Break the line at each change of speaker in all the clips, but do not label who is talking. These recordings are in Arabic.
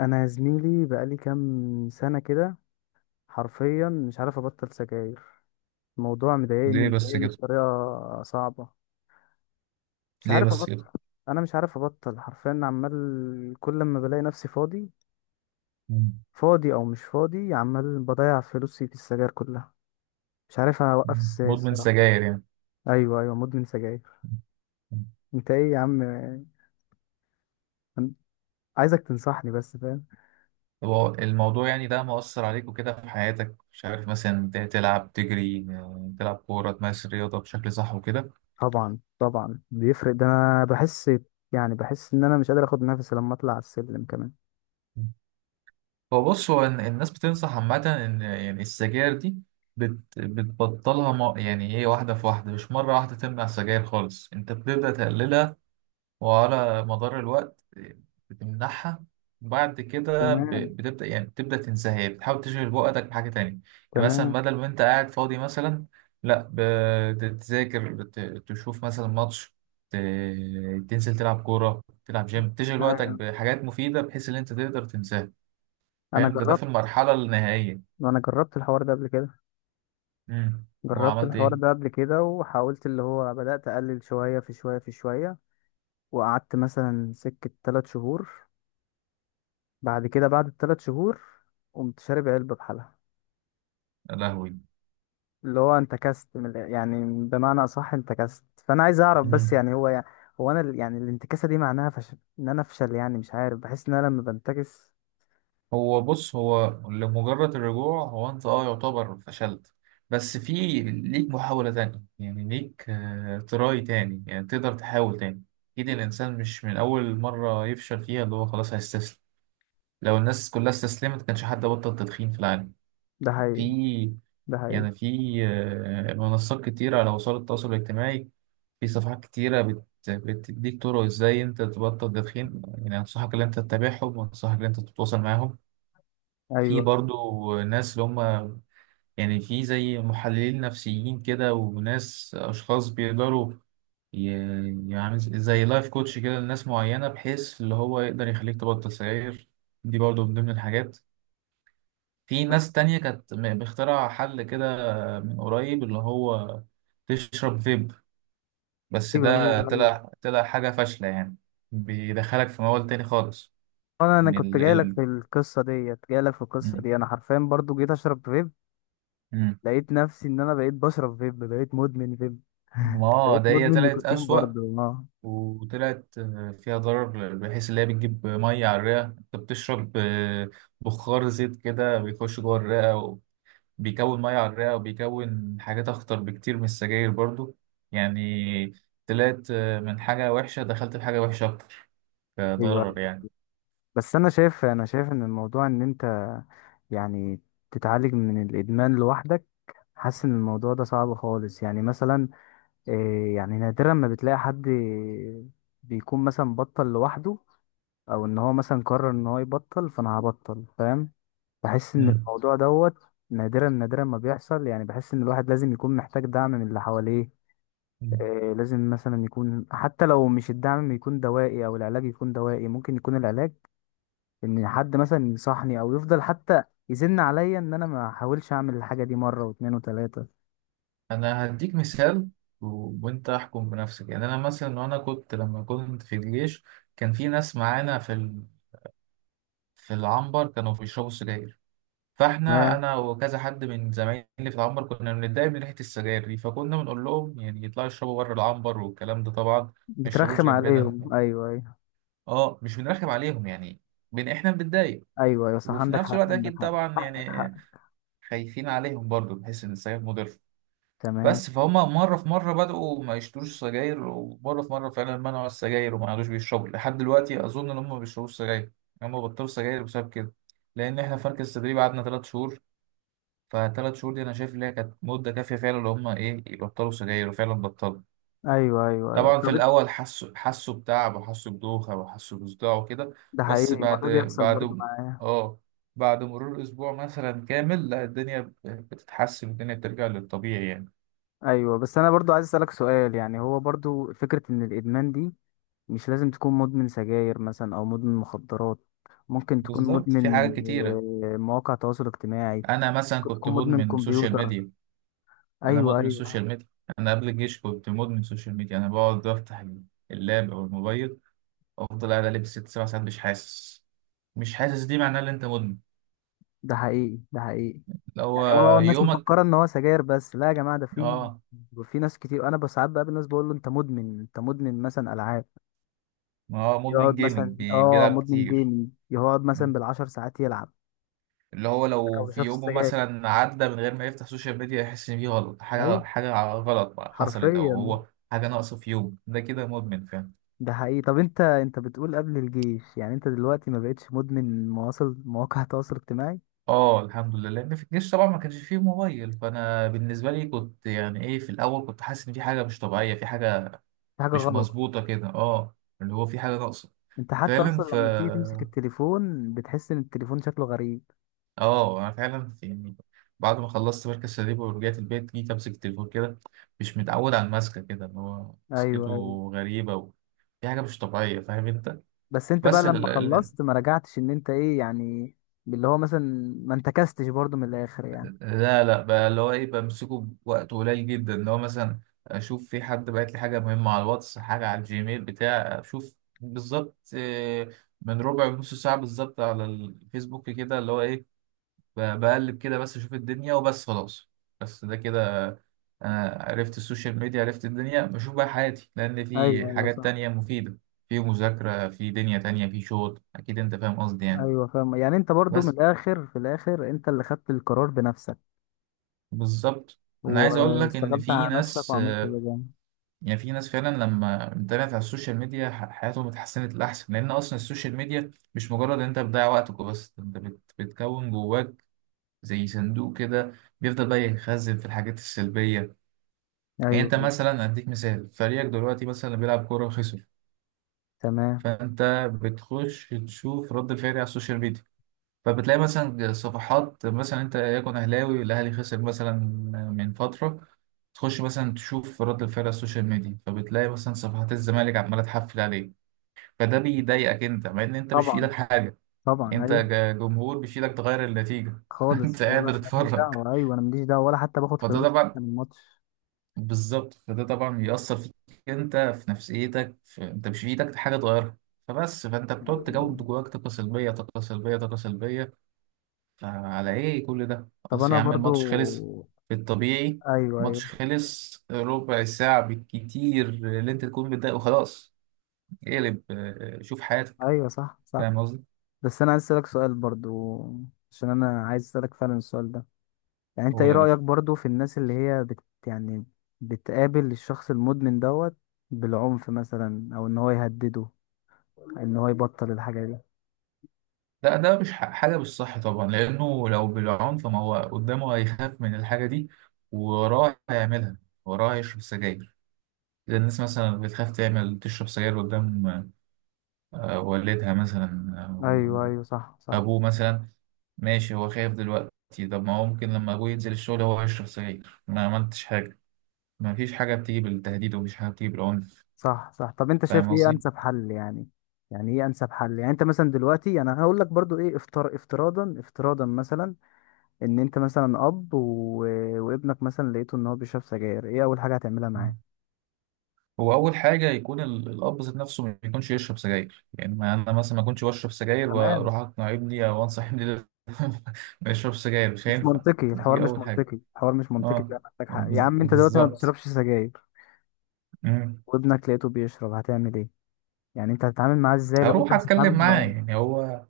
انا يا زميلي بقالي كام سنه كده. حرفيا مش عارف ابطل سجاير. الموضوع مضايقني
ليه بس
مضايقني
كده.
بطريقه صعبه. مش
ليه
عارف
بس
ابطل.
كده.
انا مش عارف ابطل حرفيا، عمال كل ما بلاقي نفسي فاضي.
مم.
فاضي او مش فاضي عمال بضيع فلوسي في السجاير كلها. مش عارف اوقف
مم.
ازاي
مدمن
الصراحه.
سجاير يعني.
ايوه ايوه، مدمن سجاير.
مم.
انت ايه يا عم؟ أنا عايزك تنصحني بس، فاهم؟
طب هو الموضوع يعني ده مؤثر عليك وكده في حياتك، مش عارف مثلا تلعب تجري، تلعب كورة، تمارس الرياضة بشكل صح وكده.
طبعا طبعا بيفرق ده، انا بحس. يعني بحس ان انا مش قادر اخد نفسي لما اطلع على السلم كمان.
مم. هو بص، هو الناس بتنصح عامة إن يعني السجاير دي بتبطلها، ما يعني إيه واحدة في واحدة، مش مرة واحدة تمنع السجاير خالص، أنت بتبدأ تقللها وعلى مدار الوقت بتمنحها، بعد كده
تمام.
بتبدأ يعني بتبدأ تنساها، يعني بتحاول تشغل وقتك بحاجة تانية. يعني مثلا
تمام.
بدل ما انت قاعد فاضي مثلا، لا، بتذاكر، تشوف مثلا ماتش، ت- تنزل تلعب كورة، تلعب جيم، تشغل وقتك
ايوه.
بحاجات مفيدة بحيث ان انت تقدر تنساها.
انا
فاهم؟ ده ده
جربت
في المرحلة النهائية.
انا جربت الحوار ده قبل كده. جربت
وعملت
الحوار
ايه؟
ده قبل كده وحاولت اللي هو بدأت اقلل شوية في شوية في شوية. وقعدت مثلا سكة 3 شهور. بعد كده، بعد ال3 شهور، قمت شارب علبة بحالها.
يا لهوي.
اللي هو انت كست يعني بمعنى اصح انت كست، فانا عايز اعرف بس، يعني هو، يعني هو انا يعني الانتكاسة دي معناها فشل ان انا افشل، يعني مش عارف بحس ان انا لما بنتكس.
هو بص، هو لمجرد الرجوع، هو انت اه يعتبر فشلت، بس في ليك محاولة تانية، يعني ليك تراي تاني، يعني تقدر تحاول تاني. اكيد الانسان مش من اول مرة يفشل فيها اللي هو خلاص هيستسلم، لو الناس كلها استسلمت كانش حد بطل تدخين في العالم.
ده هي،
في،
ده هي.
يعني في منصات كتيرة على وسائل التواصل الاجتماعي، في صفحات كتيرة بتديك طرق ازاي انت تبطل تدخين، يعني انصحك ان انت تتابعهم وانصحك ان انت تتواصل معاهم. في
ايوه
برضو ناس اللي هم، يعني في زي محللين نفسيين كده وناس، أشخاص بيقدروا، يعني زي لايف كوتش كده لناس معينة بحيث اللي هو يقدر يخليك تبطل سجاير. دي برضو من ضمن الحاجات. في
بس.
ناس تانية كانت مخترعة حل كده من قريب اللي هو تشرب فيب، بس
ايوه
ده
ايوه أيوه.
طلع حاجة فاشلة يعني، بيدخلك في موال تاني خالص.
انا
من
كنت
ال... ال...
جاي لك في القصه
م-
دي، انا حرفيا برضو جيت اشرب فيب.
م.
لقيت نفسي ان انا بقيت بشرب فيب، بقيت مدمن فيب.
ما
بقيت
ده هي
مدمن
طلعت
نيكوتين
أسوأ،
برضو، اه.
وطلعت فيها ضرر، بحيث اللي هي بتجيب ميه على الرئه، انت بتشرب بخار زيت كده بيخش جوه الرئه، وبيكون ميه على الرئه وبيكون حاجات اخطر بكتير من السجاير برضو. يعني طلعت من حاجه وحشه دخلت في حاجه وحشه اكتر
ايوه
كضرر
أيوة.
يعني.
بس انا شايف ان الموضوع ان انت، يعني تتعالج من الادمان لوحدك. حاسس ان الموضوع ده صعب خالص، يعني مثلا إيه، يعني نادرا ما بتلاقي حد بيكون مثلا بطل لوحده، او ان هو مثلا قرر ان هو يبطل فانا هبطل، فاهم. بحس ان
مم.
الموضوع دوت. نادرا نادرا ما بيحصل، يعني بحس ان الواحد لازم يكون محتاج دعم من اللي حواليه.
مم.
لازم مثلا يكون حتى لو مش الدعم يكون دوائي، او العلاج يكون دوائي، ممكن يكون العلاج ان حد مثلا ينصحني او يفضل حتى يزن عليا ان انا ما احاولش اعمل الحاجه دي مره واتنين وتلاته.
انا هديك مثال وانت احكم بنفسك. يعني انا مثلا، وانا كنت لما كنت في الجيش، كان في ناس معانا في في العنبر كانوا بيشربوا سجاير، فاحنا
ما
انا وكذا حد من زمايلي في العنبر كنا بنتضايق من ريحه السجاير دي، فكنا بنقول لهم يعني يطلعوا يشربوا بره العنبر والكلام ده، طبعا ما يشربوش
بترخم
جنبنا.
عليهم، ايوه ايوه.
اه مش بنرخم عليهم يعني، احنا بنتضايق،
ايوه ايوه صح،
وفي
عندك
نفس
حق
الوقت
عندك
اكيد
حق،
طبعا
حقك
يعني
حقك.
خايفين عليهم برضو بحيث ان السجاير مضر.
تمام.
بس فهم مره في مره بدأوا ما يشتروش سجاير، ومره في مره فعلا منعوا السجاير وما عادوش بيشربوا، لحد دلوقتي اظن ان هم ما بيشربوش سجاير، هم بطلوا سجاير بسبب كده. لان احنا في مركز التدريب قعدنا ثلاث شهور، فثلاث شهور دي انا شايف ان هي كانت مده كافيه فعلا ان هم ايه يبطلوا سجاير، وفعلا بطلوا.
ايوه ايوه ايوه،
طبعا
طب
في الاول حسوا بتعب وحسوا بدوخه وحسوا بصداع وكده،
ده حقيقي
بس بعد
الموضوع بيحصل برضو
بعد
معايا.
اه بعد مرور اسبوع مثلا كامل، لا الدنيا بتتحسن، الدنيا بترجع للطبيعي يعني.
ايوه، بس انا برضو عايز اسالك سؤال، يعني هو برضو فكره ان الادمان دي مش لازم تكون مدمن سجاير مثلا، او مدمن مخدرات. ممكن تكون
بالظبط في
مدمن
حاجات كتيره.
مواقع تواصل اجتماعي.
انا مثلا
ممكن
كنت
تكون مدمن
مدمن سوشيال
كمبيوتر.
ميديا. انا
ايوه
مدمن
ايوه،
سوشيال ميديا. انا قبل الجيش كنت مدمن سوشيال ميديا، انا بقعد افتح اللاب او الموبايل، افضل قاعد لبس ست سبع ساعات مش حاسس، مش حاسس، دي معناها ان انت مدمن.
ده حقيقي، ده حقيقي.
اللي هو
يعني هو الناس
يومك
مفكره ان هو سجاير بس، لا يا جماعه، ده في.
اه.
في ناس كتير انا بساعات بقابل ناس بقول له انت مدمن، انت مدمن مثلا العاب.
اه مدمن
يقعد مثلا
جيمنج، بيلعب
مدمن
كتير.
جيمنج، يقعد مثلا بالعشر ساعات يلعب.
اللي هو
لكن ما
لو في
بيشربش
يومه
السجاير.
مثلا عدى من غير ما يفتح سوشيال ميديا، يحس ان في غلط،
ايوه.
حاجه، حاجه غلط بقى حصلت، او
حرفيا.
هو حاجه ناقصه في يوم ده كده، مدمن. فاهم؟
ده حقيقي، طب انت بتقول قبل الجيش، يعني انت دلوقتي ما بقتش مدمن مواصل مواقع التواصل الاجتماعي.
اه الحمد لله، لان في الجيش طبعا ما كانش فيه موبايل، فانا بالنسبه لي كنت يعني ايه، في الاول كنت حاسس ان في حاجه مش طبيعيه، في حاجه
دي حاجة
مش
غلط.
مظبوطه كده، اه، اللي هو في حاجه ناقصه.
انت حتى
فعلا،
اصلا
ف
لما بتيجي تمسك التليفون، بتحس ان التليفون شكله غريب.
اه انا فعلا يعني بعد ما خلصت مركز شباب ورجعت البيت، جيت امسك التليفون كده مش متعود على المسكه كده، ان هو
ايوه
مسكته
ايوه.
غريبه دي حاجه مش طبيعيه. فاهم انت؟
بس انت بقى
بس ال...
لما
ال...
خلصت ما رجعتش، ان انت ايه يعني؟ اللي هو مثلا ما انتكستش برضو من الاخر يعني.
لا لا بقى اللي هو ايه بمسكه بوقت قليل جدا، اللي هو مثلا اشوف في حد بعت لي حاجه مهمه على الواتس، حاجه على الجيميل بتاع اشوف، بالظبط من ربع نص ساعه بالظبط على الفيسبوك كده، اللي هو ايه بقلب كده بس اشوف الدنيا وبس، خلاص. بس ده كده، انا عرفت السوشيال ميديا، عرفت الدنيا، بشوف بقى حياتي، لان
ايوه
في
ايوه
حاجات
صح.
تانية مفيدة، في مذاكرة، في دنيا تانية، في شغل، اكيد انت فاهم قصدي يعني.
ايوه فاهم، يعني انت برضو من
بس
الاخر، في الاخر انت اللي خدت القرار بنفسك
بالظبط. انا عايز اقول لك ان
واشتغلت
في
على نفسك
ناس
وعملت اللي جنبك.
يعني في ناس فعلا لما انتبهت على السوشيال ميديا، حياتهم اتحسنت لاحسن، لان اصلا السوشيال ميديا مش مجرد ان انت بتضيع وقتك بس، انت بتكون جواك زي صندوق كده، بيفضل بقى يخزن في الحاجات السلبية. يعني
ايوه
انت
ايوه
مثلا، اديك مثال، فريقك دلوقتي مثلا اللي بيلعب كورة خسر،
تمام.
فانت بتخش تشوف رد الفعل على السوشيال ميديا، فبتلاقي مثلا صفحات، مثلا انت يكون اهلاوي، الاهلي خسر مثلا من فتره، تخش مثلا تشوف رد الفعل على السوشيال ميديا، فبتلاقي مثلا صفحات الزمالك عماله تحفل عليك، فده بيضايقك انت، مع ان انت مش في
طبعا
ايدك حاجه،
طبعا
انت
ايوه.
جمهور، مش في ايدك تغير النتيجه انت
خالص،
قاعد
ولا أنا ماليش
بتتفرج.
دعوة، أيوة، أنا ماليش دعوة ولا حتى باخد
فده
فلوس حتى
طبعا،
من الماتش.
بالظبط، فده طبعا بيأثر فيك انت في نفسيتك، انت مش في ايدك حاجه تغيرها، فبس فانت بتقعد تجود جواك طاقه سلبيه، طاقه سلبيه، طاقه سلبيه. فعلى ايه كل ده،
طب
خلاص
أنا
يا عم
برضو،
الماتش خلص، في الطبيعي
أيوة
ماتش
أيوة
خلص ربع ساعه بالكتير اللي انت تكون متضايق وخلاص، اقلب، اه، شوف حياتك.
أيوة صح صح.
فاهم قصدي؟
بس أنا عايز أسألك سؤال برضو، عشان أنا عايز أسألك فعلا السؤال ده. يعني أنت
قول
إيه
يا
رأيك
باشا.
برضو في الناس اللي هي يعني بتقابل الشخص المدمن دوت بالعنف مثلا، أو إن هو يهدده إن هو يبطل الحاجة دي.
لا ده مش حاجه مش صح طبعا، لانه لو بالعنف ما هو قدامه هيخاف من الحاجه دي ووراه هيعملها، وراه هيشرب سجاير، زي الناس مثلا بتخاف تعمل تشرب سجاير قدام والدها مثلا أو
أيوة أيوة صح صح.
أبوه مثلا، ماشي هو خايف دلوقتي، طب ما هو ممكن لما أبوه ينزل الشغل هو يشرب سجاير، ما عملتش حاجة. ما فيش حاجة بتيجي بالتهديد، ومفيش حاجة بتيجي بالعنف.
صح صح، طب انت شايف
فاهم
ايه
قصدي؟
انسب حل يعني؟ يعني ايه انسب حل، يعني انت مثلا دلوقتي، يعني انا هقول لك برضو ايه افتراضا مثلا ان انت مثلا اب و... وابنك مثلا لقيته ان هو بيشرب سجاير، ايه اول حاجه هتعملها
مم.
معاه؟
هو أول حاجة يكون الأب ذات نفسه ما يكونش يشرب سجاير، يعني ما أنا مثلا ما كنتش بشرب سجاير
تمام.
وأروح أقنع ابني أو أنصح ابني ما يشربش سجاير، مش
مش
هينفع.
منطقي الحوار،
دي
مش
أول حاجة.
منطقي الحوار، مش منطقي،
أه،
ده محتاج حق يا عم، انت دلوقتي ما
بالظبط.
بتشربش سجاير وابنك لقيته بيشرب، هتعمل ايه؟ يعني انت هتتعامل معاه ازاي لو انت
هروح
مش
اتكلم
هتتعامل
معاه،
بالعنف؟
يعني هو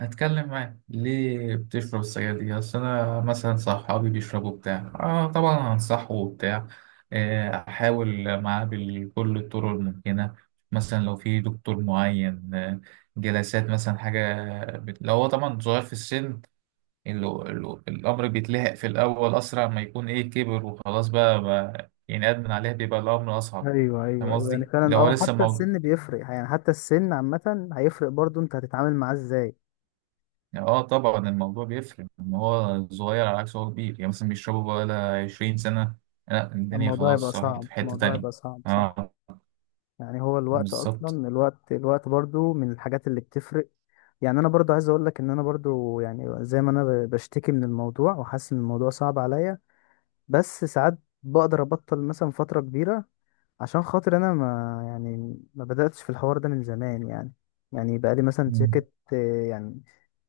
هتكلم معاه ليه بتشرب السجاير دي، اصل انا مثلا صحابي بيشربوا بتاع، اه طبعا هنصحه وبتاع، احاول معاه بكل الطرق الممكنه، مثلا لو في دكتور معين، جلسات مثلا حاجه، لو هو طبعا صغير في السن، الامر بيتلحق في الاول اسرع ما يكون، ايه كبر وخلاص بقى يعني ادمن عليه، بيبقى الامر اصعب.
ايوه
فاهم
ايوه ايوه، يعني
قصدي؟
فعلا
لو هو لسه،
حتى السن بيفرق، يعني حتى السن عامه هيفرق برضو، انت هتتعامل معاه ازاي؟
يعني اه طبعا الموضوع بيفرق ان هو صغير على عكس هو كبير، يعني مثلا بيشربوا بقى لها 20 سنة، لا الدنيا
الموضوع يبقى
خلاص راحت
صعب،
في حتة
الموضوع
تانية.
يبقى صعب، صح.
اه
يعني هو الوقت
بالظبط.
اصلا، الوقت برضو من الحاجات اللي بتفرق. يعني انا برضو عايز اقول لك ان انا برضو، يعني زي ما انا بشتكي من الموضوع، وحاسس ان الموضوع صعب عليا. بس ساعات بقدر ابطل مثلا فترة كبيرة، عشان خاطر انا ما يعني ما بدأتش في الحوار ده من زمان يعني. يعني بقالي مثلا
مم.
سكة، يعني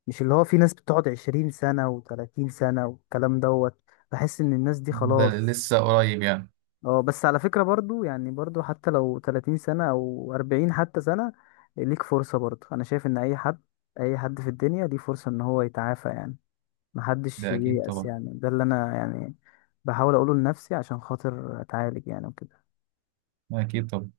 مش اللي هو في ناس بتقعد 20 سنة و30 سنة والكلام دوت. بحس ان الناس دي
ده
خلاص.
لسه قريب يعني.
اه بس على فكرة برضو، يعني برضو حتى لو 30 سنة او 40 حتى سنة، ليك فرصة برضو. انا شايف ان اي حد، اي حد في الدنيا ليه فرصة ان هو يتعافى يعني. محدش
ده اكيد
ييأس،
طبعا.
يعني ده اللي انا يعني بحاول اقوله لنفسي عشان خاطر اتعالج يعني، وكده.
اكيد طبعا.